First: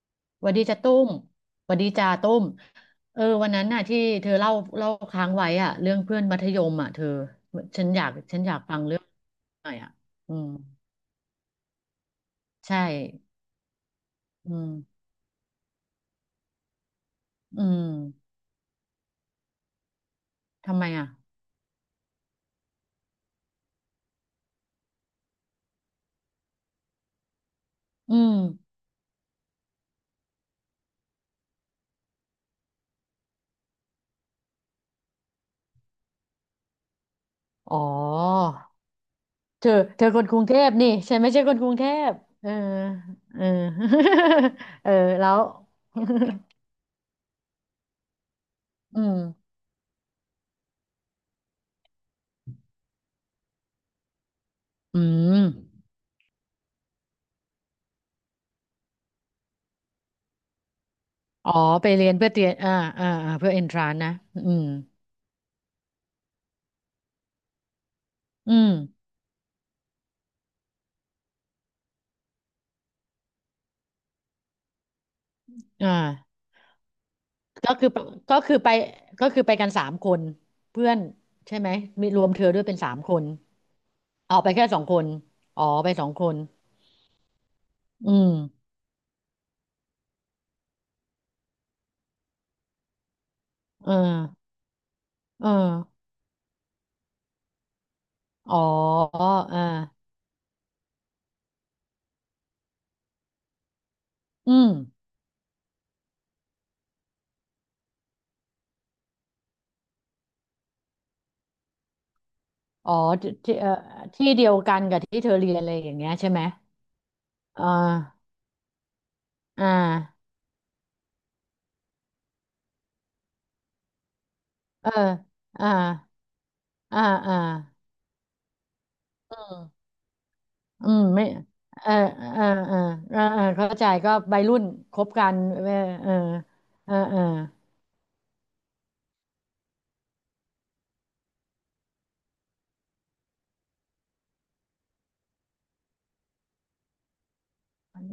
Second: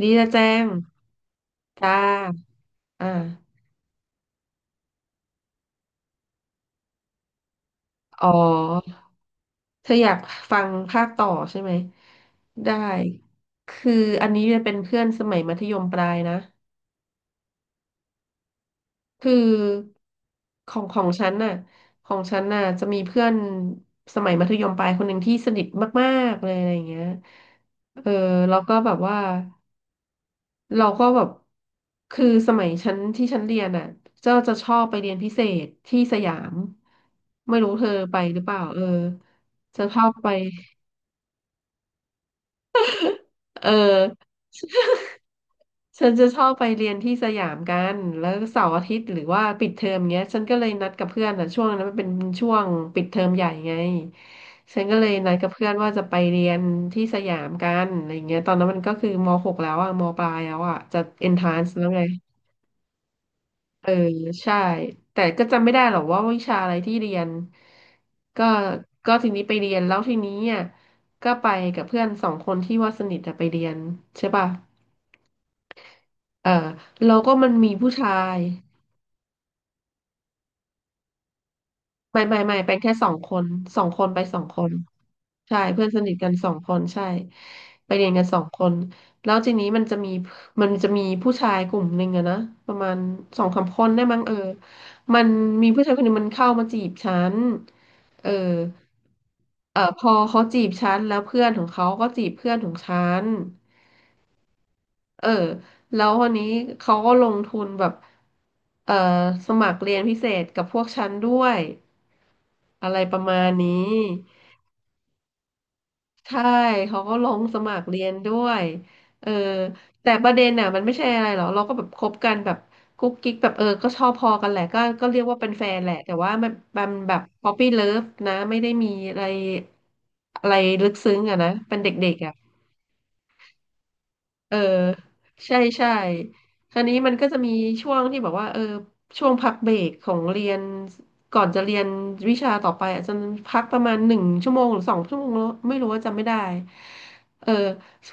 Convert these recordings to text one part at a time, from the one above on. ดีนะแจหวัดดีงจ้าตุ้มหวัดดีจ้าจ้าตุ้มอ่าเออวันนั้นน่ะที่เธอเล่าเล่าค้างไว้อะเรื่องเพื่อนมัธยมอ่ะเธออ๋อ ฉันอยากฟังเรื่องหน่อยเธอ่ะออยากอืมฟังภาคต่อใช่ไหมได้ ใช่คืออันนี้อืมเเป็นเพื่อนสมัยมัธยมปลายนะ อืมคือขทำองไมขออ่ะงฉันน่ะของฉันน่ะจะมีเพื่อนสมัยมัธยมปลายคนหนึ่งที่สนิทมากๆเลยอะไรอย่างเงี้ยเอออืมแล้วก็แบบว่า เราก็แบบคือสมัยชั้นที่ฉันเรียนอ่ะก็จะชอบไปเรียนพิเศษที่สยามไม่รู้อ๋อเธอไปหรือเปล่าเออเธอจะชเธออบคนไปกรุงเทพนี่ฉันไม่ใช่คนกรุงเทพเออเออ เออ เออแล้วฉันจะชอบไปเรียนที่สยามกันแล้วเสาร์อาทิอืตย์หมรือว่าปิดเทอมเงี้ยฉันก็เลยนัดกับเพื่อนอ่ะช่วงนั้นมันเป็นช่วงปิดเทอมใหญ่ไงฉันก็อืเลยนัดมกับเพื่อนว่าจะไปเรียนที่สยามกันอะไรเงี้ยตอนนั้นมันก็คือมหกแล้วอ่ะมปลายแล้วอ่ะจะเอนทอ๋อรานซ์แล้ไปวไง เรียนเพื่อเตรียมอ่าอ่าเพื่อเอนทราเออนนะอืใช่มแต่ก็จำไม่ได้หรอกว่าวิชาอะไรที่เรียนก็อืมก็ทีนี้ไปเรียนแล้วทีนี้อ่ะก็ไปกับเพื่อนสองคนที่ว่าสนิทอะไปเรียนใช่ป่ะอ่า เออเราก็มันมีก็คือผู้ชาก็ย คือไปก็คือไปกันสามคนเพื่อนใช่ไหมมีรไม่วมไม่เธอไม่ด้วยเป็เป็นนสาแค่มสอคงนคนสองคนไปสเอาองไปคแค่นสองคนใช่อ๋อเพื่อไปนสสอนิงทคกันนสองคนใช่ไปเรียอืนกันมสองคนแล้วทีนี้มันจะมีผู้ชายกลุ่มหนึ่งอะนะประมาณสองสามคนเออได้มั้งเออมันเออมีผู้ชายคนหนึ่งมันเข้ามาจีบฉันเอออ๋อเออเออพอเขาจีบฉันแล้วเพื่อนของเขาก็จีบเพื่อนของฉันอืมเออแล้ววันนี้เขาก็ลงทุนแบบเออสมัครเรียนพิเศษกับพวกฉันด้วย อะอ๋อไรประที่มาณที่นี้ที่เดียวกันกับที่เธอเรียนอะไรอย่างเงี้ยใช่ไหใช่มเขาก็ลงสอ่มัครเรียนาด้วยเอออ่าแต่ประเด็นน่ะมันไม่ใช่อะไรหรอกเราก็แบบคบกันแบบกุ๊กกิ๊กแบบเออก็ชอบพอกันแหละก็เออก็เรียกว่าเป็นแฟอ่านแหละแต่ว่ามันมันอ่าแบบอ่าป๊อปปี้เลิฟนะไม่ได้มีอะไรอืมอะไรอืลึกมซึ้งไม่อะนะเป็นเอเดอ็กๆอะ เออเออเออเออเข้าใจก็วัยเออรุ่นคบกันใช่เออใช่เออคราวเอนี้อมันเอก็จะมีช่วงที่แบบว่าเออช่วงพักเบรกของเรียนก่อนจะเรียนวิชาต่อไปอาจจะพักประมาณ1 ชั่วโมงหรือ2 ชั่วโมงแล้วไม่รู้ว่าจำไม่ได้เออ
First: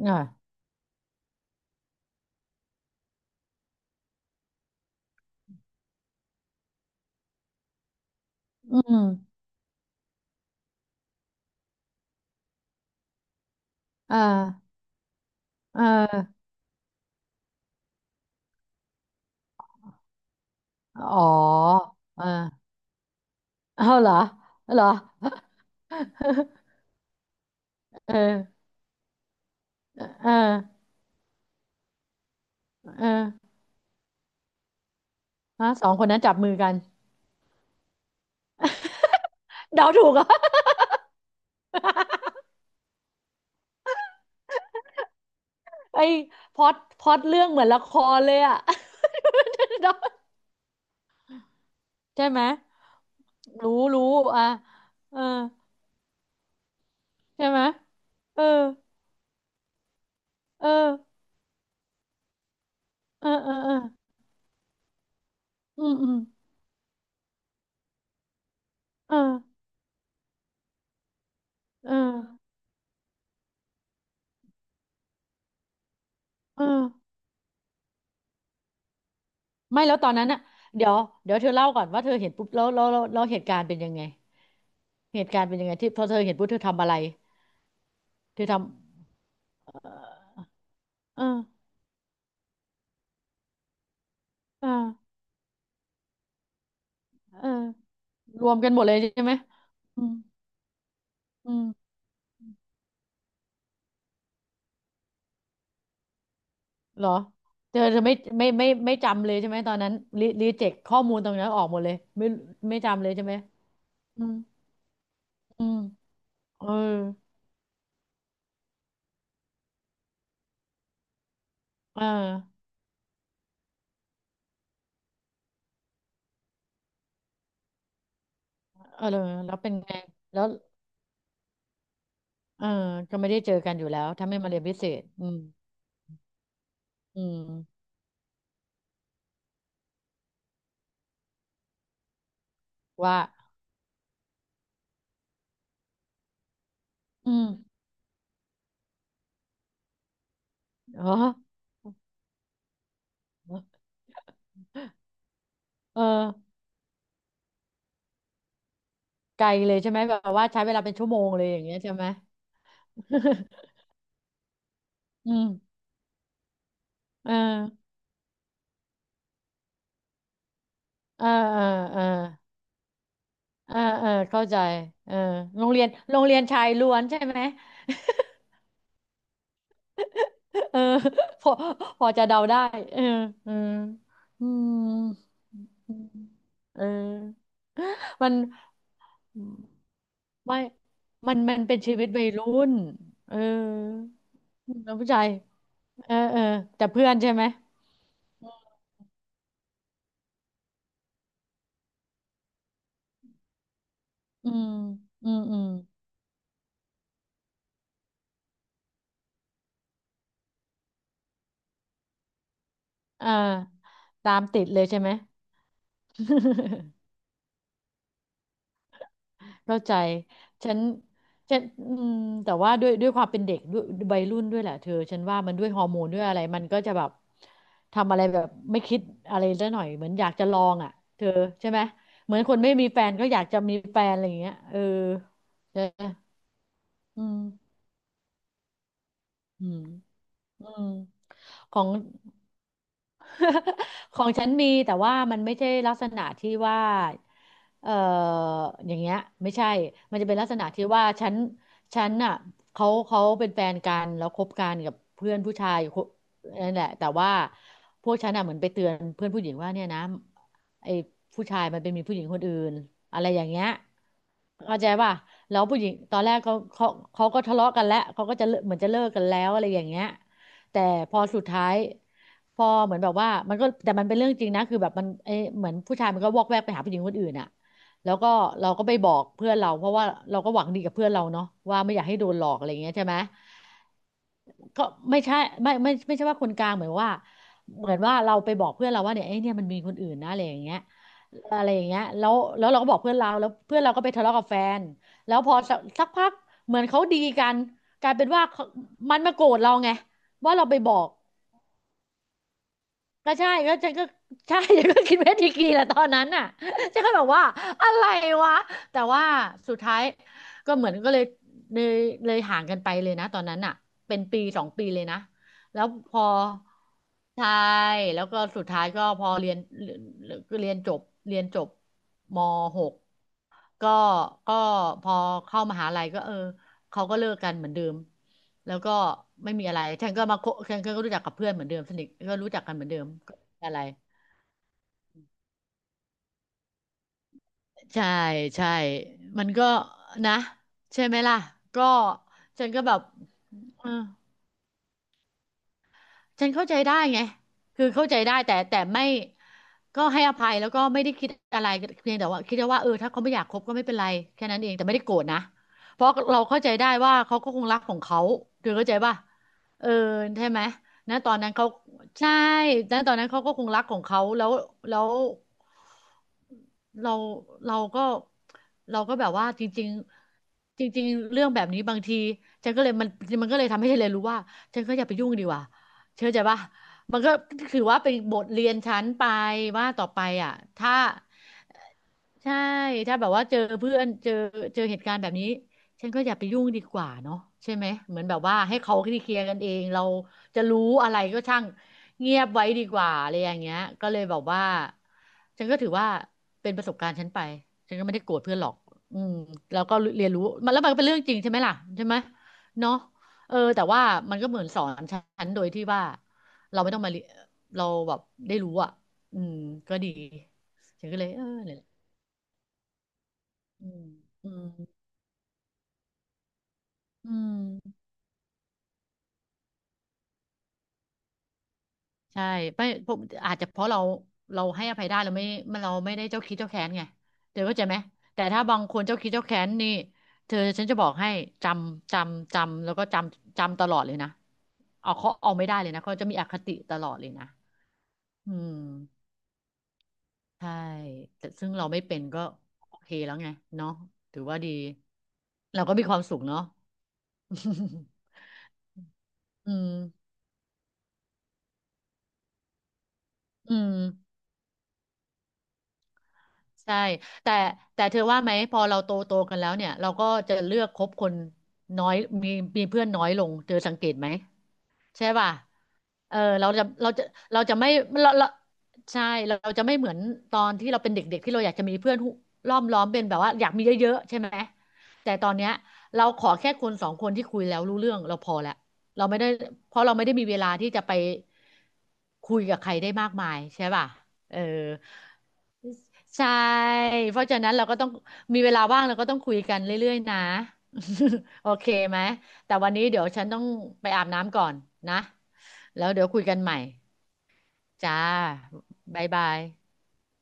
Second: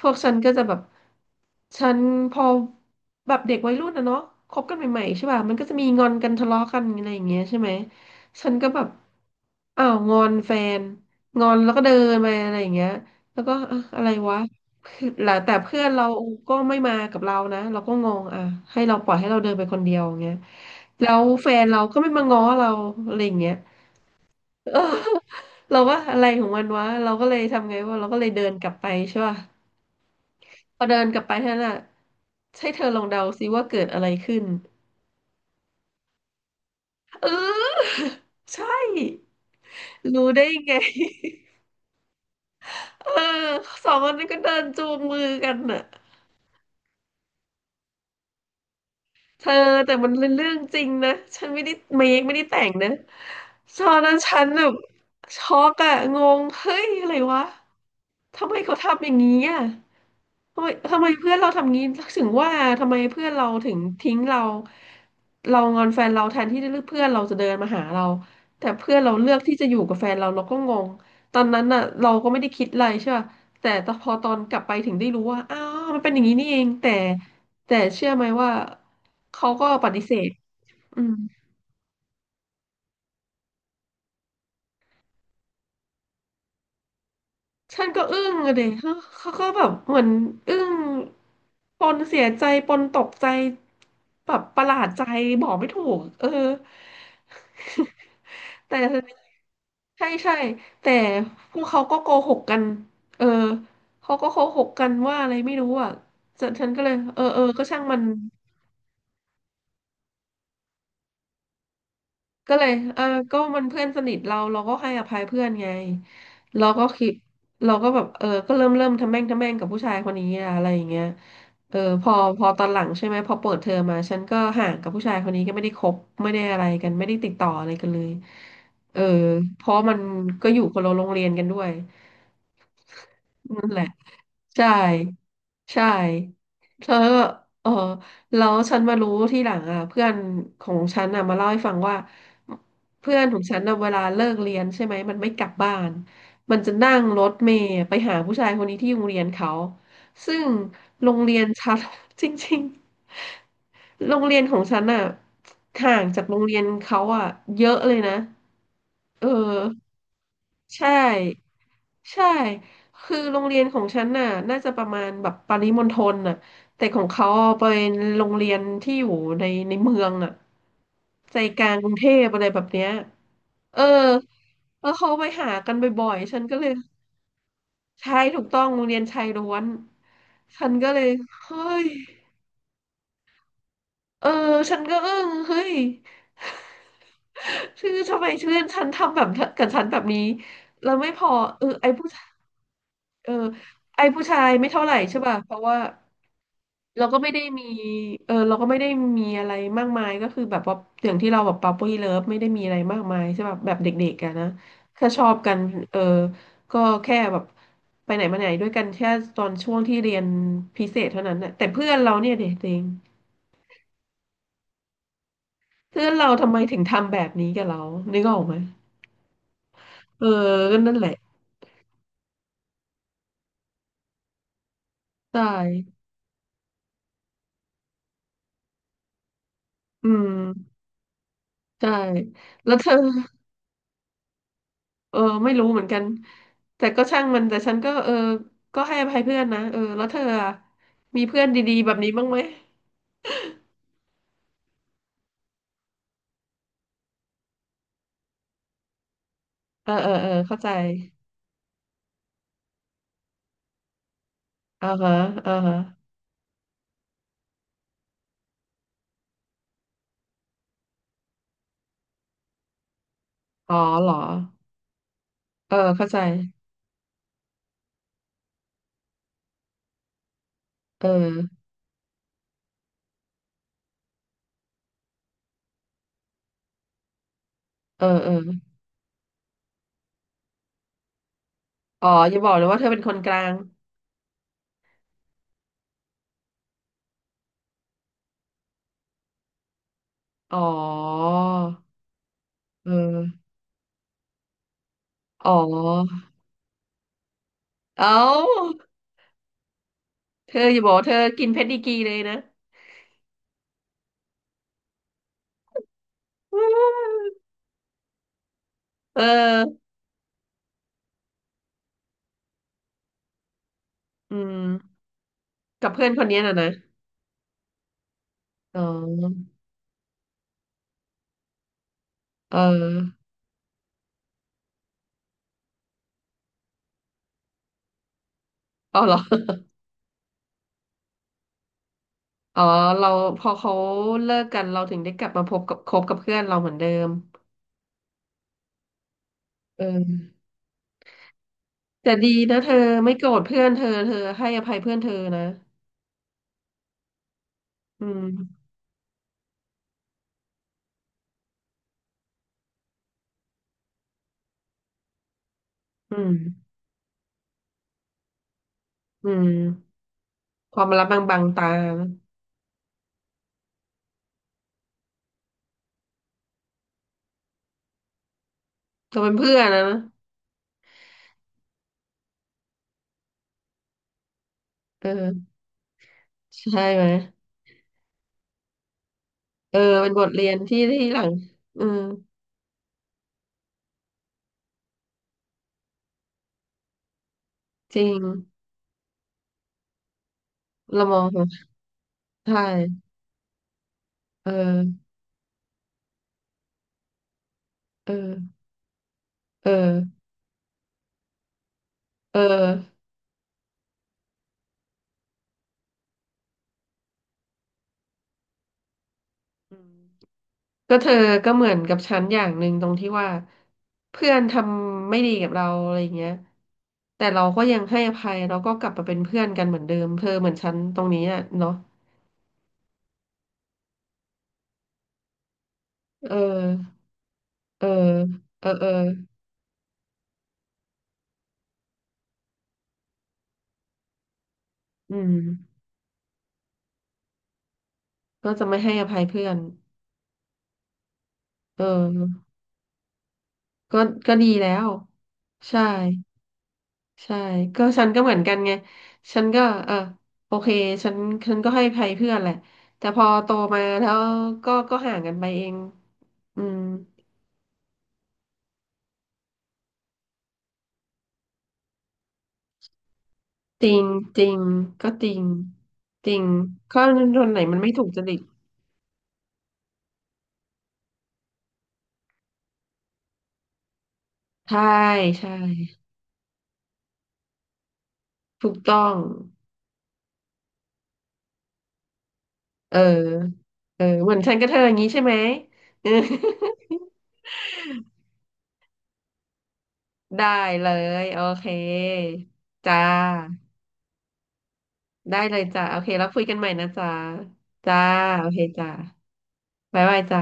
พวกฉันก็จะแบบฉันพอแบบเด็กวัยรุ่นนะเนาะคบกันใหม่ๆใช่ป่ะมันก็จะมีงอนกันทะเลาะกันอะไรอย่างเงี้ยใช่ไหมฉันก็อืแบบม อ้าวงอนแฟนงอนแล้วก็เดินไปอะไรอย่างเงี้ยแล้วก็เอ้ออะไรอ่าวะ แล้วแต่เพื่อ่อนเราาก็ไม่มากับเรานะเราก็งงอ่ะให้เราปล่อยให้เราเดินไปคนเดียวอย่างเงี้ยแล้วอ๋อแฟนเราก็ไม่มาอ่าง้อเราอะไรอย่างเงี้ย เอาเหรอ เอเหอรอ เราว่าอะไรของมัน วะเราก็เลยทำไงวะาเราเอก็เลยเดินกอลับไปใช่ป่ะเออพอเดินกลับไปเท่านั้นอ่ะให้เธอลอเองเดาซิอว่าเกิดอะไรขึ้นฮะสองคนนั้นจับมือกันเออ ใช่เดาถูกเหรอ่ะ รู้ได้ไง เออสองคนนั้นก็เดินจูงมือกันน่ะ ไอ้พล็อตเรื่องเหมือนละครเลยอ่ะ เธอ เดาแต่มันเป็นเรื่องจริงนะ ฉันไม่ได้เมคใช่ไม่ไหม ได้แต่งนะ ตรู้อนรู้นั้นฉัอ่ะนแบบเออช็อกอะงงเฮ้ยอะไรวะ ใช่ไหมเออทำไมเขาทำอย่างนี้อะทำเอไมอทำไมเพื่อนเราทำงี้ถึงว่าทำไมเพื่เอออนเราเออเอถึองทิ้งเราเรางอือนมแฟอืนมเราแทนที่เพื่อนเราจะเดินมาหาเรา แต่เพื่อนเราเอเลือกที่อจะอยู่กับแฟนเราเราก็งง ตอนนั้นน่ะเออเราก็ไม่ได้คิดอะไรใช่ป่ะแต่พอตอนกลับไปถึงได้รู้ว่าอ้าวมันเป็นอย่างนี้นี่เอเองแต่อแต่เชื่อไหมว่า เขาก็ไม่ปแล้วฏิตอเสนนั้ธนอ่ะเดี๋ยวอืมเดี๋ยวเธอเล่าก่อนว่าเธอเห็นปุ๊บแล้วเหตุการณ์เป็นยังไง เหตุการณ์เป็นยังไงที่พอเธอเห็นปุ๊บเธอทำอะไรฉันก็อึ้งเธอทเลยเขาเขาก็แบบเหมือนอึ้งำเออปนเสียใจปนตกใจแบบปเอระอหลาดใจ บอกไม่ถูก เออ เออรวมกั นแต่หมดเลยใช่ไหมอืใช่มใช่แต่อืพวกเขามก็โกหกกัน เออ เขาก็โกหกกันว่าอะไรไม่รู้อ่ะฉันก็เลย เหรอเออเออก็เธช่าองมัจะน ไม่ไม่จำเลยใช่ไหมตอนนั้นรีเจ็คข้อมูลตรงนั้นออกหมดเลยไม่ก็เลยไม่เอจำอเลยใช่ไหมก็มันเพื่อนสนิทอืมเราเราก็ให้อภัยเพื่อนอืไงมเอเราอก็คิดเราก็แบบเออก็เริ่มทำแม่งทำแม่งกับผู้ชายคนนี้อะอะไรอย่างเงี้ยเออเพอออตอนหลังใช่ไหมพอเปิดเทอมมาฉันก็ห่างกับผู้ชายคนนี้ก็ไม่ได้คบไม่ได้อะไรกันไม่ได้ติดต่ออะไรกันเลยเอเอออแล้วเพเป็นราะไงมันแล้ก็วอยู่คนละโรงเรียนกันด้วยเออก็ไม่ได้เจอนั่นกันแหอละ ยู่แล้วถ้าไม่มาเรียนใช่พิเศษอืมใช่แล้วอืเออมแล้วฉันมารู้ที่หลังอ่ะเพื่อนของฉันอ่ะมาเล่าให้ฟังว่าเพื่ว่าอนของฉันอ่ะเวลาเลิกเรียนใช่ไหมมันไม่กลับบ้านมันจะนั่งรอืถมเมล์ไปหาผู้ชายคนนี้ที่โรงเรียนเขาซึ่งเหรโรองเรียนฉัน จริงๆโรงเรียนของฉันอ่ะห่าเอองจากโรงเรียนเขาอ่ะเยอะเลยนะเออ ไกลเลยใช่ไหมแบบว่าใช้เวลาใช่เป็นชั่วโมงเลยอย่างเงี้ยใช่ไหม ใช่คือโรงเรี ยนของฉันน่ะน่าจะประมาณแบอืบมปริมณฑลน่ะแต่ของเขาเออไเป็นโรงเรียนที่อยู่ในเมืองน่ะเออใจเอกอลางกรุงเออเทพอะไรแบบเนี้ยเออเออเออเข้าใจแล้วเขาเออไปหาโรงกันเรียนบ่อยโรงๆเรีฉัยนนก็ชาเลยยล้วนใช่ไหม ใช่ถูกต้องโรงเรียนชายล้วนฉั นเออก็เลยพอเฮ้ย พอจะเดาได้เออเออเอออืมฉันก็อึ้งเฮ้ย เออ ชื่อทำ ไมมันชื่อนฉันทำแบบกับฉันแบบนี้ไม่แล้วไม่พอมันเออเป็นชีวิตวัยรุ่นเออเออไอ้ผู้ชายไม่เท่าไหแล้ร่วผู้ใช่ชายป่ะเพราะว่าเออเออแต่เราเพื่อนก็ไม่ใช่ได้ไหมมีเราก็ไม่ได้มีอะไรมากมายก็คือแบบว่าอย่างที่เราแบบป๊อปปี้เลิฟไม่ได้มีอะไรมากมายใช่ป่ะแบบเด็กๆกันนะอืมแค่ชออืบมกัอืนมเออก็แค่แบบไปไหนมาไหนด้วยกันแค่ตอนช่วงที่เรียนพิเศษเท่านั้นนะแต่เพื่อนเราเนี่ยเด็กเอง อ่าตามติดเลยใช่ไหม เพื่อนเราทำไมถึง ทำแบบนี้กับเรานึกออกไหมเข้าใจเออฉัก็นนั่นแหละฉันอืมแต่ว่าด้วยความเป็นเด็กด้วยวัยรุ่นด้วยแหละเธอ ฉันใชว่ามันด้วยฮอร์่โมนด้วยอะไรมันก็จะแบบทำอะไรแบบไม่คิดอะไรซะหน่อยเหอืมือนอยากจะลอมงอ่ะ เธอใช่ไหม ใช่เหมือนคนไม่แล้วมีเธอแฟนก็อยากจะมีแฟนอะไรอย่างเงี้ยเออเออไม่รู้เหใช่มือนกัไหมนแต่ก็ช่าอืงมมันแต่ฉันก็เออก็ให้อภัยเพื่อนนะอืเอมอแล้วเธออะอืมมีเพื่อนดีขอๆง แบบนี้บ้างไหม ของฉันมีแต่ว่ามันไม่ใช่ลักษณะที่ว่าเอ่ออย่างเงี้ยไม่ใช่เออเออมันเอจะอเป็นลักษเข้าณะใจที่ว่าฉันน่ะเขาเป็นแฟนกันแล้วคบกันอ่ากับฮะเพื่อนอ่าผู้ชาฮะยอยู่คนนั่นแหละแต่ว่าพวกฉันน่ะเหมือนไปเตือนเพื่อนผู้หญิงว่าเนี่ยนะไอ้ผู้ชายมันเป็นมีผู้หญิงคนอื่นอะไรอย่างเงี้ยอ๋อเหรอเข้าใจป่ะแล้วเออผู้หญิงเข้าตใจอนแรกเขาเขาก็ทะเลาะกันแล้วเขาก็จะเลิกเหมือนจะเลิกกันแล้วอะไรอย่างเงี้ย แต่เอพอสุดท้าอยพอเหมือนแบบว่ามันก็แต่มันเป็นเรื่องจริงนะคือแบบมันเอ้ยเหมือนผู้ชายมันก็วอกแวกไปหาผู้หญิงคนอื่นอ่ะเออแล้วเอก็อเราก็ไปบอกเพื่อนเราเพราะว่าเราก็หวังดีกับเพื่อนเราเนาะว่าไม่อยาอ๋กอให้โดอนย่าหลบออกกเลอะยไรอว่าย่างเธอเงี้ยเป็นใช่คไหนมกลางก็ไม่ใช่ไม่ใช่ว่าคนกลางเหมือนว่าเหมือนว่าเราไปบอกเพื่อนเราว่าเนี่ยไอ้ยเนี่ยมันมีคนอื่นนะอะไรออ๋อย่างเงี้ยอะไรอย่างเงี้ยแล้วเราเก็บอกเพื่อนเราออแล้วเพื่อนเราก็ไปทะเลาะกับแฟนแล้วอ๋พออสักพักเหมือนเขาดีกันกเอ้า ลายเป็นว่าเขามันมาโกรธเราไงเธว่าเราออไปย่าบบอกอว่าก เธอกินเพชรดีกรีเลยนะก็ใช่ก็ฉันก็ใช่ฉันก็คิดเวทีกรีแหละตอนนั้นน่ะ ฉันก็แบบว่าอะไรวะแต่เอว่าสุดอท้ายก็เหมือนก็เลยเลยเลยห่างกันไปเลยนะตอนนั้นน่ะเป็นอืปีสองปีมเลยนะแล้วกับเพื่อพนคอนนี้น่ะนะใช่แล้วก็สุดอ๋ท้ายก็พออเรียนเรียนจบเรียนจบม เออ .6 กก็ก็พอเข้ามหาลัยก็เออ เขาก็เลิกกันเหมือนเดิมแล้วก็อ๋อเหรอไม่มีอะไรฉันก็มาคบฉันก็รู้จักกับเพื่อนเหมือนเดิมสนิทก็รู้จัอ๋อกกันเหมือนเดิมเราก็พอไม่มีเขาอะไร เลิกกันเราถึงได้กลับมาพบกับคบกับเพื่อนเราเหมือนเดิมใช่ใช่มันก็เอนะอใช่ไหมล่ะ ก็ แต่ดีนะฉัเธนอก็แบบไม่โกรธเพื่อนเธเอออ เธอให้อภัยเพื่อนเธอนะฉันเข้าใจได้ไงคืออืเข้าใจมได้แต่ไม่ก็ให้อภัยแล้วก็ไม่ได้คิดอะไรเพียงแต่ว่าคิดว่าเออถ้าเขาไม่อยากคบก็ไม่เป็นไรแค่นั้นเองแต่ไม่ได้โกรธนะเพราะอืมเราเข้าใจได้ว่าเขาก็คงรักของเขาเธอเข้าใจป่ะอืมเออใช่ไหมความลับนะบางตอนบางนั้นตาเขานะใช่นะตอนนั้นเขาก็คงรักของเขาแล้วแล้ว เราเราก็เราเธก็อแบเป็บนว่าเพื่อจนนะริงๆจริงๆเรื่องแบบนี้บางทีฉันก็เลยมันมันก็เลยทำให้ฉันเลยนรู้ว่าฉันก็อย่าไปยุ่งดีเออกว่าเชื่อใจปะใช่ไหมมันก็ถือว่าเป็นบทเรียนฉันไปเออว่าต่อเป็นไปบทเรียอ่ะนที่ถ้าที่หลังอืมใช่ถ้าแบบว่าเจอเพื่อนเจอเหตุการณ์แบบนี้ ฉันก็อย่าไปยุ่งดีกว่าเนาะใช่ไหมจริเหงมือนแบบว่าให้เขาเคลียร์กันเองเราจะรู้เราอะมไรองก็ช่างเงียบใชไว้ดีก่ ว่าอะไรอย่างเงี้ยก็เลยแบบเอว่าอ ฉันก็ถือว่าเป็นประสบการณ์ฉันไปฉันก็เไม่ได้โกรธเพื่ออ อนหรอกอืมเออ แล้วก็เรียนรู้มันแล้วมันก็เป็นเรื่องจริงใช่ไหมล่ะใช่ไหมเออเนาะเออแต่ว่ามันก็เหมือนสอนฉันโดยที่ว่าเราไม่ต้องมาเรียเราแบบได้รู้อ่ะอืมอืมก็ดีก็ฉัเธนอก็เลยเออก็เหมือเนี่ยนแหละกับฉันอย่างหนึ่งตรงที่ว่าอืมเพื่อนอืทมำไม่ดีกับเราอะไรเงี้ยแต่อืเราก็ยังให้ม อภัยเราก็กลับมาเป็นเพื่อนกันเหมือนเดิมเธอเหมือนฉันตรงนี้อ่ะเนาะใช่ไม่ผมอาจจะเพราะเราเราให้อภัยได้เราไม่เราไม่ได้เอเจ้าคิดเจ้าแค้นอไงเธอเข้าเอใจอไหมแต่ถ้าเออบางเออคนเจ้าคิดเจ้าแค้นนี่เธอฉันจะบอกให้จำแล้วก็จำตลอดเลยนะเอาอืเขามเอาไม่ได้เลยนะเขาจะมีอคติตลอดเลยนะก็อืจะไม่ให้อภัยมเพื่อนใช่แต่ซึ่งเอเราไม่เป็นก็อโอเคแล้วไงเนาะก็ก็ถือดีว่าแล้ดีวใช่ เราก็มีความสุขเนาะ ใช่ก็ฉันก็เหมือ นกันไงฉันก็อืเออมโอเคฉันฉันก็ให้อภัยเพื่อนแหละแต่พอโตอืมาม แล้วก็ก็ห่างกันไปเองอืมใช่แต่แต่เธอว่าไหมพอเราโตโตกันแล้วเนี่ยเราก็จะเลือกคบคนน้อยมีมีเพื่อนน้อยลงเธอจสัริงงเกตไหม จริงก็จใช่ริงป่ะจเอริองข้อคนไหนเราจะมันไม่ไม่ถูกจเราริตเราเราจะไม่เหมือนตอนที่เราเป็นเด็กๆ ที่เราอยากจะมีเพื่อนหุล้อมเป็นแบบว่าอยากมีเยอะๆใช่ไหม ใช่แต่ตอใช่นเนี้ยเราขอแค่คนสองคนที่คุยแล้วรู้เรื่องเราพอถูละกต้องเราไม่ได้เพราะเราไม่ได้มีเวลาที่จะไปคุยกับใครเออได้มากมายใช่เออป่ะเหมือนฉัเอนอกับเธออย่างนี้ใช่ไหมเออ ใช่ เพราะฉะนั้นเราก็ต้องมีเวลาว่างเราก็ต้องคุยกันเรื่อยๆนะ ได้เลยโอ เคโอเคไหม แต่วันจ้านี้เดี๋ยวฉันต้องไปอาบน้ำก่อนนะได้เลยจ้าโอแล้เควเดี๋แล้ยววคุคุยยกักันนใหม่ใหม่นะจ้าจ้าจ้าโอเคจ้า บ๊ายบายบ๊ายบายจ้า